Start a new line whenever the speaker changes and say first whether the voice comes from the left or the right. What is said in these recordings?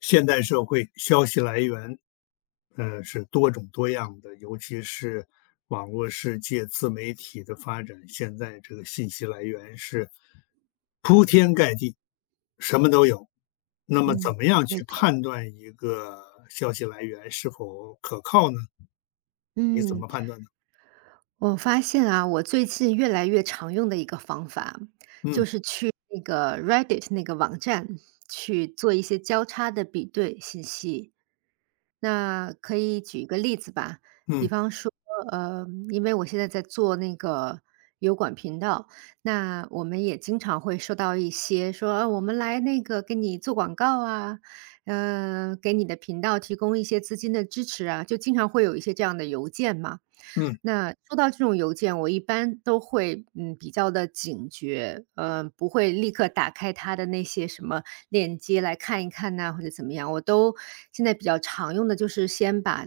left: 现代社会消息来源，是多种多样的，尤其是网络世界、自媒体的发展，现在这个信息来源是铺天盖地，什么都有。那么，怎
right: 嗯，
left: 么样
right: 没
left: 去
right: 错。
left: 判断一个消息来源是否可靠呢？你怎
right: 嗯，
left: 么判断呢？
right: 我发现啊，我最近越来越常用的一个方法，
left: 嗯，
right: 就是去那个 Reddit 那个网站去做一些交叉的比对信息。那可以举一个例子吧，比
left: 嗯，
right: 方说，因为我现在在做那个油管频道，那我们也经常会收到一些说，啊，我们来那个给你做广告啊，给你的频道提供一些资金的支持啊，就经常会有一些这样的邮件嘛。
left: 嗯，
right: 那收到这种邮件，我一般都会，嗯，比较的警觉，嗯不会立刻打开它的那些什么链接来看一看呐，或者怎么样。我都现在比较常用的就是先把，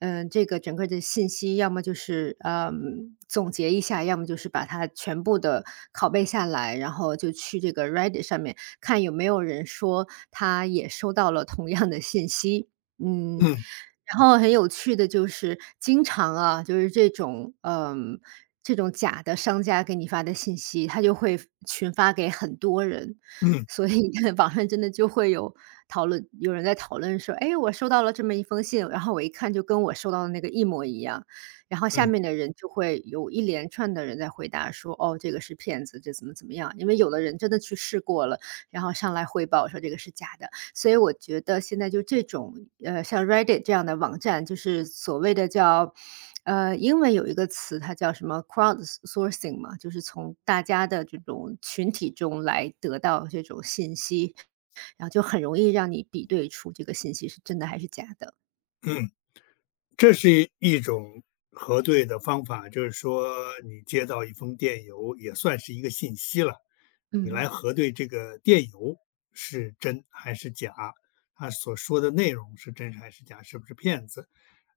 right: 这个整个的信息要么就是，嗯总结一下，要么就是把它全部的拷贝下来，然后就去这个 Reddit 上面看有没有人说他也收到了同样的信息。嗯。
left: 嗯，
right: 然后很有趣的就是，经常啊，就是这种，这种假的商家给你发的信息，他就会群发给很多人，
left: 嗯，
right: 所以 网上真的就会有讨论，有人在讨论说：“哎，我收到了这么一封信，然后我一看就跟我收到的那个一模一样。”然后下
left: 嗯，
right: 面的人就会有一连串的人在回答说：“哦，这个是骗子，这怎么怎么样。”因为有的人真的去试过了，然后上来汇报说这个是假的，所以我觉得现在就这种，像 Reddit 这样的网站，就是所谓的叫，英文有一个词，它叫什么 crowdsourcing 嘛，就是从大家的这种群体中来得到这种信息，然后就很容易让你比对出这个信息是真的还是假的。
left: 嗯。这是一种核对的方法，就是说你接到一封电邮也算是一个信息了。你来
right: 嗯。
left: 核对这个电邮是真还是假，他所说的内容是真还是假，是不是骗子。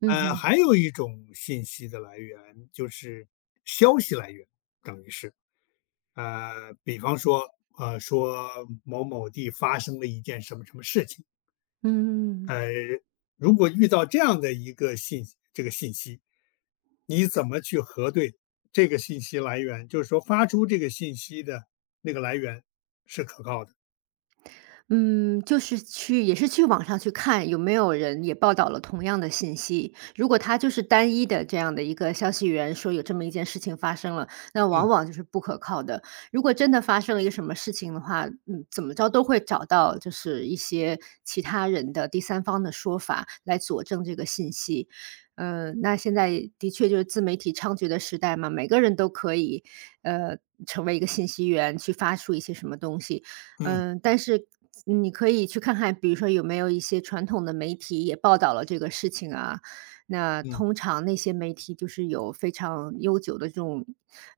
right: 嗯哼。
left: 还有一种信息的来源就是消息来源，等于是，比方说，说某某地发生了一件什么什么事情，
right: 嗯。
left: 呃，如果遇到这样的一个信息，你怎么去核对这个信息来源？就是说发出这个信息的那个来源是可靠的。
right: 嗯，就是去也是去网上去看有没有人也报道了同样的信息。如果他就是单一的这样的一个消息源，说有这么一件事情发生了，那往
left: 嗯，
right: 往就是不可靠的。如果真的发生了一个什么事情的话，嗯，怎么着都会找到就是一些其他人的第三方的说法来佐证这个信息。那现在的确就是自媒体猖獗的时代嘛，每个人都可以，呃，成为一个信息源，去发出一些什么东西。
left: 嗯，
right: 嗯，但是嗯你可以去看看，比如说有没有一些传统的媒体也报道了这个事情啊。那
left: 嗯，
right: 通常那些媒体就是有非常悠久的这种，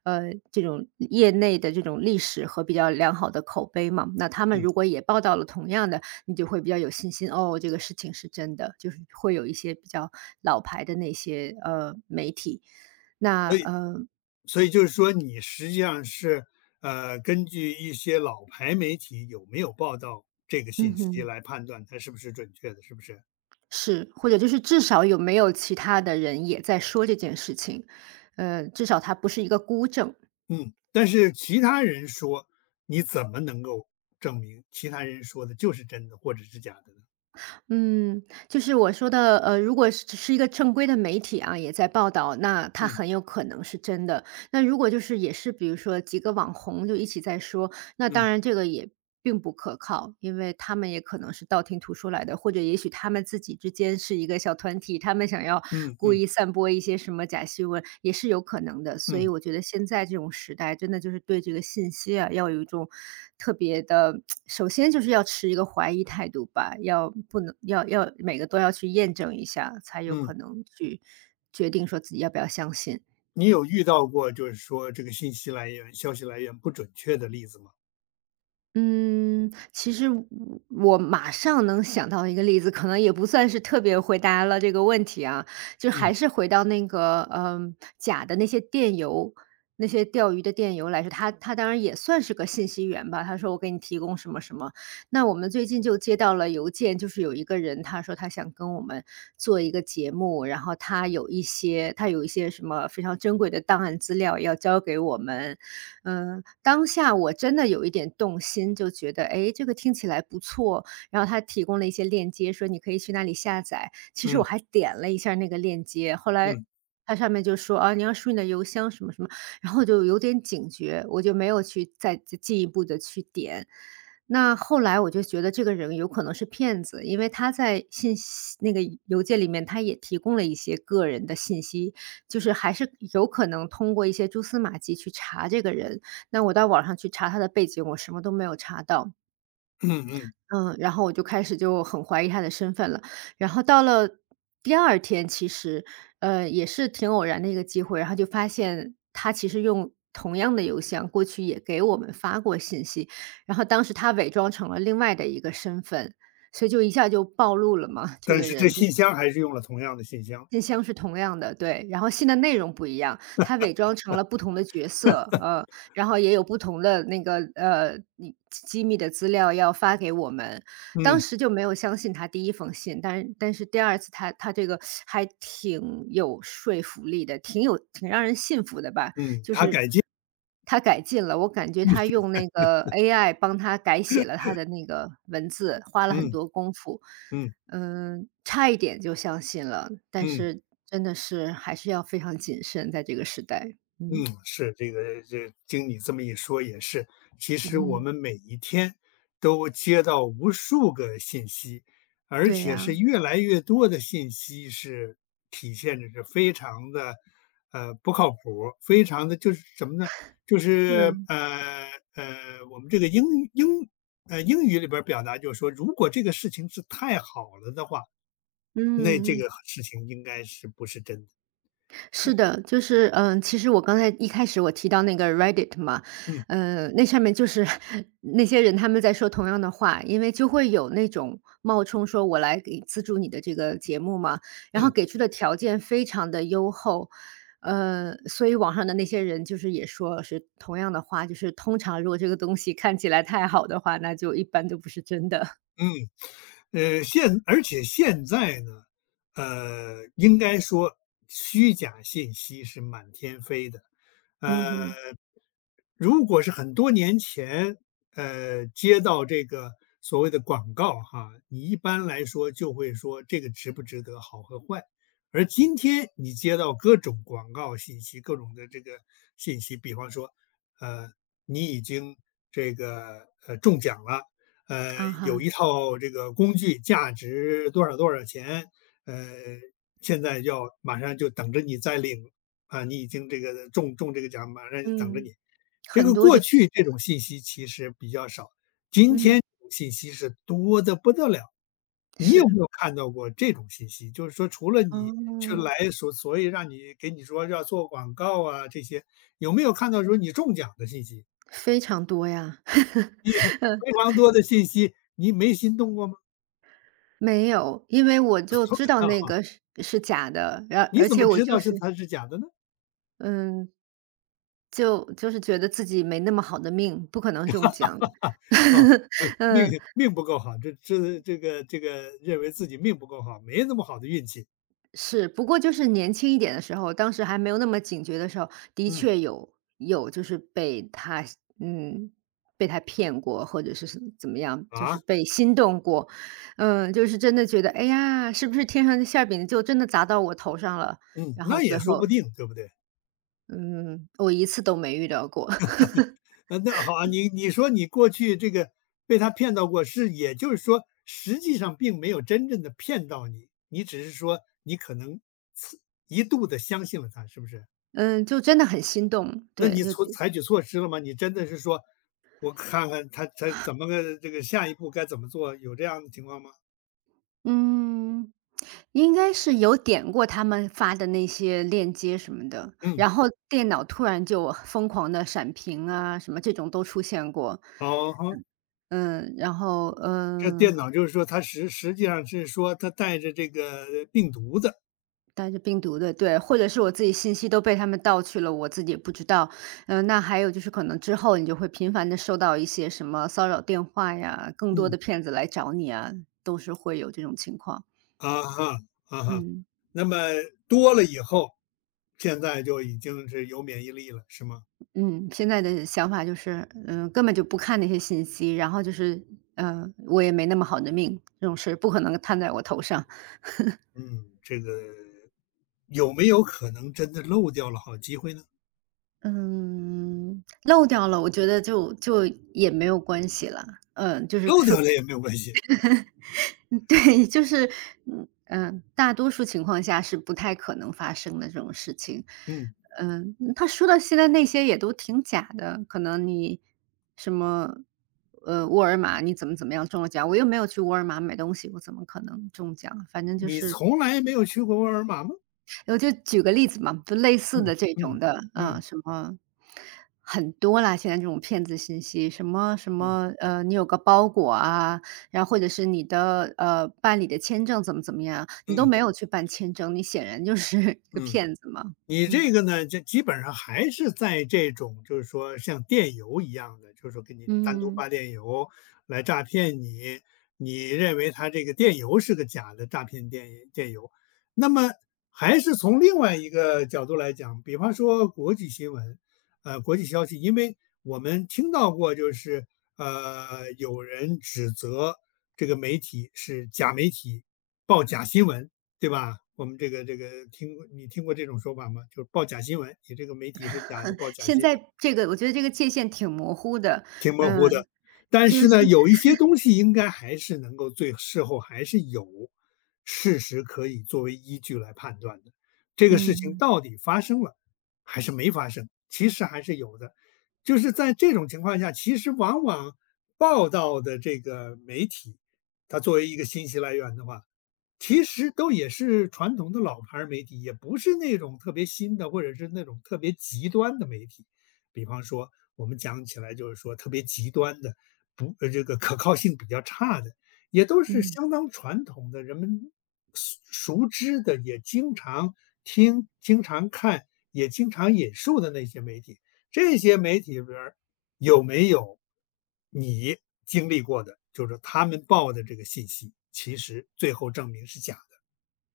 right: 这种业内的这种历史和比较良好的口碑嘛。那他们
left: 嗯。
right: 如果也报道了同样的，你就会比较有信心，哦，这个事情是真的，就是会有一些比较老牌的那些媒体。那
left: 所以，
right: 呃，
left: 所以就是说，你实际上是根据一些老牌媒体有没有报道这个
right: 嗯
left: 信息
right: 哼。
left: 来判断它是不是准确的，是不是？
right: 是，或者就是至少有没有其他的人也在说这件事情，至少它不是一个孤证。
left: 嗯，但是其他人说，你怎么能够证明其他人说的就是真的或者是假的呢？
right: 嗯，就是我说的，如果是一个正规的媒体啊，也在报道，那它
left: 嗯。
right: 很有可能是真的。那如果就是也是比如说几个网红就一起在说，那当
left: 嗯，
right: 然这个也并不可靠，因为他们也可能是道听途说来的，或者也许他们自己之间是一个小团体，他们想要
left: 嗯，
right: 故
left: 嗯，
right: 意散播一些什么假新闻也是有可能的。所以
left: 嗯，
right: 我觉得现在这种时代，真的就是对这个信息啊，要有一种特别的，首先就是要持一个怀疑态度吧，要不能要要每个都要去验证一下，才有
left: 嗯。
right: 可能去决定说自己要不要相信。
left: 你有遇到过就是说这个信息来源、消息来源不准确的例子吗？
right: 嗯，其实我马上能想到一个例子，可能也不算是特别回答了这个问题啊，就
left: 嗯，
right: 还是回到那个，嗯，假的那些电邮，那些钓鱼的电邮来说，他当然也算是个信息源吧。他说我给你提供什么什么，那我们最近就接到了邮件，就是有一个人他说他想跟我们做一个节目，然后他有一些什么非常珍贵的档案资料要交给我们，嗯，当下我真的有一点动心，就觉得哎，诶，这个听起来不错，然后他提供了一些链接，说你可以去那里下载。其实
left: 嗯，
right: 我还点了一下那个链接，后来
left: 嗯，
right: 他上面就说，啊，你要输你的邮箱什么什么，然后我就有点警觉，我就没有去再进一步的去点。那后来我就觉得这个人有可能是骗子，因为他在信息那个邮件里面，他也提供了一些个人的信息，就是还是有可能通过一些蛛丝马迹去查这个人。那我到网上去查他的背景，我什么都没有查到。
left: 嗯，嗯。
right: 嗯，然后我就开始就很怀疑他的身份了。然后到了第二天，其实，也是挺偶然的一个机会，然后就发现他其实用同样的邮箱，过去也给我们发过信息，然后当时他伪装成了另外的一个身份，所以就一下就暴露了嘛，这
left: 但
right: 个
left: 是这
right: 人就
left: 信箱还是用了同样的信箱。
right: 信箱是同样的，对，然后信的内容不一样，他伪装成了不同的角色，然后也有不同的那个，你机密的资料要发给我们。当
left: 嗯，
right: 时就没有相信他第一封信，但是第二次他这个还挺有说服力的，挺有挺让人信服的吧，
left: 嗯，
right: 就
left: 它
right: 是
left: 改进。
right: 他改进了，我感觉他用那个 AI 帮他改写了他的那个文字，花了很
left: 嗯，
right: 多功夫。
left: 嗯，
right: 嗯，差一点就相信了，但
left: 嗯。
right: 是真的是还是要非常谨慎，在这个时代。
left: 嗯，
right: 嗯，
left: 是这个，这经你这么一说也是。其实我
right: 嗯
left: 们每一天都接到无数个信息，而
right: 对
left: 且
right: 呀，
left: 是越来越多的信息是体现着是非常的，不靠谱儿非常的就是什么呢？就是，
right: 嗯，
left: 我们这个英语里边儿表达就是说，如果这个事情是太好了的话，那这
right: 嗯。
left: 个事情应该是不是真的。
right: 是的，就是，其实我刚才一开始我提到那个 Reddit 嘛，
left: 嗯，
right: 那上面就是 那些人他们在说同样的话，因为就会有那种冒充说我来给资助你的这个节目嘛，然后
left: 嗯，
right: 给出的条件非常的优厚，所以网上的那些人就是也说是同样的话，就是通常如果这个东西看起来太好的话，那就一般都不是真的。
left: 嗯。而且现在呢，应该说虚假信息是满天飞的。
right: 嗯
left: 呃，
right: 哼。
left: 如果是很多年前，接到这个所谓的广告哈，你一般来说就会说这个值不值得，好和坏。而今天你接到各种广告信息，各种的这个信息，比方说，呃，你已经这个中奖了。呃，
right: 啊哈。
left: 有一套这个工具，价值多少多少钱，呃，现在要马上就等着你再领啊，你已经这个中这个奖，马上就等着你。
right: 嗯，
left: 这
right: 很
left: 个
right: 多
left: 过
right: 这，
left: 去这种信息其实比较少，今
right: 嗯，
left: 天这种信息是多的不得了。你有没
right: 是，
left: 有看到过这种信息？就是说，除了你去
right: 哦。
left: 来所所以让你给你说要做广告啊这些，有没有看到说你中奖的信息？
right: 非常多呀。
left: 非常多的信息，你没心动过吗？
right: 没有，因为我就知道那 个是假的，然
left: 你
right: 而
left: 怎
right: 且
left: 么
right: 我
left: 知道
right: 就
left: 是
right: 是，
left: 它是假的呢？
right: 嗯，就是觉得自己没那么好的命，不可能中奖。
left: 啊，命，
right: 嗯，
left: 不够好，这个认为自己命不够好，没那么好的运气。
right: 是，不过就是年轻一点的时候，当时还没有那么警觉的时候，的
left: 嗯。
right: 确有就是被他嗯，被他骗过，或者是什怎么样，就是
left: 啊。
right: 被心动过。嗯，就是真的觉得，哎呀，是不是天上的馅儿饼就真的砸到我头上了？
left: 嗯，
right: 然后
left: 那也
right: 最
left: 说不
right: 后，
left: 定，对不对？
right: 嗯，我一次都没遇到过，
left: 那好啊，你说你过去这个被他骗到过，是也就是说，实际上并没有真正的骗到你，你只是说你可能次一度的相信了他，是不是？
right: 嗯，就真的很心动，
left: 那
right: 对，
left: 你
right: 就
left: 采取措施了吗？你真的是说，我看看他怎么个这个下一步该怎么做，有这样的情况吗？
right: 嗯，应该是有点过他们发的那些链接什么的，
left: 嗯。
right: 然后电脑突然就疯狂的闪屏啊，什么这种都出现过。
left: 哦吼，
right: 嗯，然后，
left: 这
right: 嗯，
left: 电脑就是说它实际上是说它带着这个病毒的。
right: 带着病毒的，对，或者是我自己信息都被他们盗去了，我自己也不知道。嗯，那还有就是可能之后你就会频繁的收到一些什么骚扰电话呀，更多
left: 嗯。
right: 的骗子来找你啊，都是会有这种情况，
left: 啊哈。啊哈。
right: 嗯。
left: 那么多了以后，现在就已经是有免疫力了，是吗？
right: 嗯，现在的想法就是，根本就不看那些信息，然后就是，嗯，我也没那么好的命，这种事不可能摊在我头上。
left: 嗯，这个有没有可能真的漏掉了好机会呢？
right: 嗯，漏掉了，我觉得就也没有关系了。嗯，就是
left: 漏掉了也没有关系。
right: 嗯，对，就是，嗯嗯，大多数情况下是不太可能发生的这种事情。
left: 嗯，
right: 他说的现在那些也都挺假的，可能你什么，呃，沃尔玛你怎么怎么样中了奖，我又没有去沃尔玛买东西，我怎么可能中奖？反正就
left: 你
right: 是
left: 从来没有去过沃尔玛吗？
right: 我就举个例子嘛，就类似
left: 嗯，
right: 的这种
left: 嗯，
right: 的，
left: 嗯，
right: 嗯，什么很多啦，现在这种骗子信息，什么什
left: 嗯，
right: 么，你有个包裹啊，然后或者是你的办理的签证怎么怎么样，你都
left: 嗯，
right: 没有去办签证，你显然就是 一个
left: 嗯。
right: 骗子嘛，
left: 你
right: 嗯。
left: 这个呢，就基本上还是在这种，就是说像电邮一样的，就是说给你单独
right: 嗯。
left: 发电邮来诈骗你。你认为他这个电邮是个假的诈骗电邮，那么还是从另外一个角度来讲，比方说国际新闻，国际消息，因为我们听到过，就是，有人指责这个媒体是假媒体，报假新闻，对吧？我们这个你听过这种说法吗？就是报假新闻，你这个媒体是假的，报假
right: 现
left: 新
right: 在
left: 闻。
right: 这个我觉得这个界限挺模糊的，
left: 挺模糊的，
right: 嗯，
left: 但
right: 就是
left: 是呢，
right: 现在
left: 有一些东西应该还是能够事后还是有事实可以作为依据来判断的。这个
right: 嗯
left: 事情到
right: 嗯
left: 底发生了还是没发生，其实还是有的。就是在这种情况下，其实往往报道的这个媒体，它作为一个信息来源的话，其实都也是传统的老牌儿媒体，也不是那种特别新的，或者是那种特别极端的媒体。比方说，我们讲起来就是说特别极端的，不，这个可靠性比较差的，也都是
right: 嗯。
left: 相当传统的，人们熟熟知的，也经常听、经常看、也经常引述的那些媒体。这些媒体里边儿有没有你经历过的，就是他们报的这个信息，其实最后证明是假的。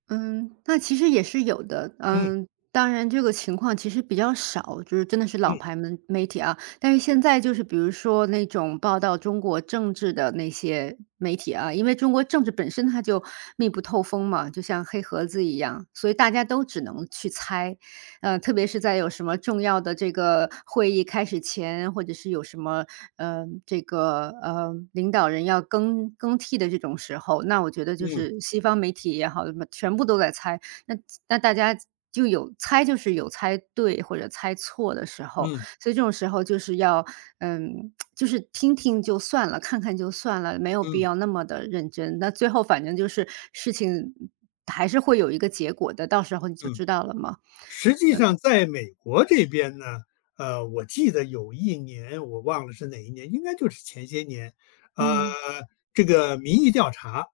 right: 嗯，那其实也是有的。
left: 嗯，
right: 嗯，当然这个情况其实比较少，就是真的是老
left: 嗯，
right: 牌媒体啊。但是现在就是比如说那种报道中国政治的那些媒体啊，因为中国政治本身它就密不透风嘛，就像黑盒子一样，所以大家都只能去猜。特别是在有什么重要的这个会议开始前，或者是有什么，领导人要更替的这种时候，那我觉得就
left: 嗯，
right: 是西方媒体也好，什么全部都在猜，那那大家就有猜就是有猜对或者猜错的时候，
left: 嗯，
right: 所以这种时候就是要，嗯，就是听听就算了，看看就算了，没有必
left: 嗯，
right: 要那么的认真。那最后反正就是事情还是会有一个结果的，到时候你就
left: 嗯。
right: 知道了嘛。
left: 实际上在美国这边呢，我记得有一年我忘了是哪一年，应该就是前些年，呃，
right: 嗯，
left: 这个民意调查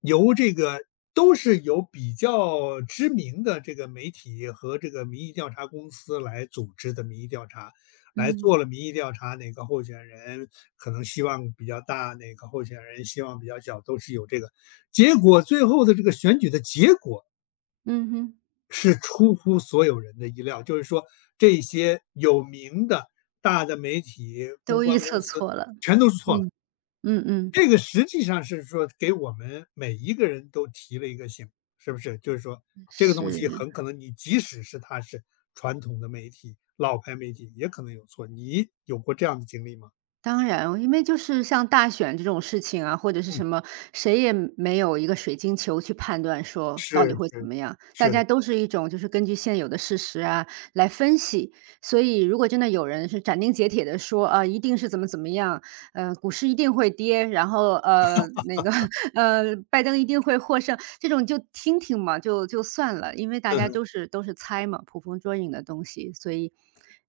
left: 由这个都是由比较知名的这个媒体和这个民意调查公司来组织的民意调查，来
right: 嗯，
left: 做了民意调查，哪个候选人可能希望比较大，哪个候选人希望比较小，都是有这个。结果最后的这个选举的结果
right: 嗯哼，
left: 是出乎所有人的意料，就是说这些有名的大的媒体、公
right: 都
left: 关
right: 预
left: 公
right: 测
left: 司
right: 错了，
left: 全都是错了。
right: 嗯，嗯嗯，
left: 这个实际上是说给我们每一个人都提了一个醒，是不是？就是说这个东西
right: 是。
left: 很可能你即使是它是传统的媒体、老牌媒体，也可能有错。你有过这样的经历吗？
right: 当然，因为就是像大选这种事情啊，或者是
left: 嗯，
right: 什么，谁也没有一个水晶球去判断说到底
left: 是
right: 会怎
left: 是
right: 么样。大
left: 是的。
right: 家都是一种就是根据现有的事实啊来分析。所以，如果真的有人是斩钉截铁的说啊，一定是怎么怎么样，股市一定会跌，然后那个 拜登一定会获胜，这种就听听嘛，就算了，因为大
left: 嗯
right: 家
left: 哼。
right: 都是猜嘛，捕风捉影的东西，所以。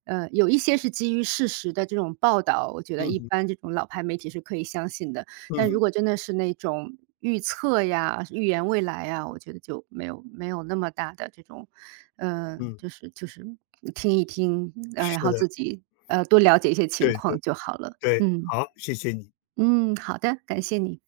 right: 有一些是基于事实的这种报道，我觉得
left: 嗯
right: 一
left: 哼。
right: 般这种老牌媒体是可以相信的。
left: 嗯
right: 但
left: 哼。
right: 如果真的是那种预测呀、预言未来呀，我觉得就没有那么大的这种，呃，
left: 嗯，
right: 就是就是听一听，然
left: 是
right: 后
left: 的。
right: 自己多了解一些情
left: 对
right: 况
left: 对
right: 就好了。
left: 对，
right: 嗯
left: 好，谢谢你。
right: 嗯，好的，感谢你。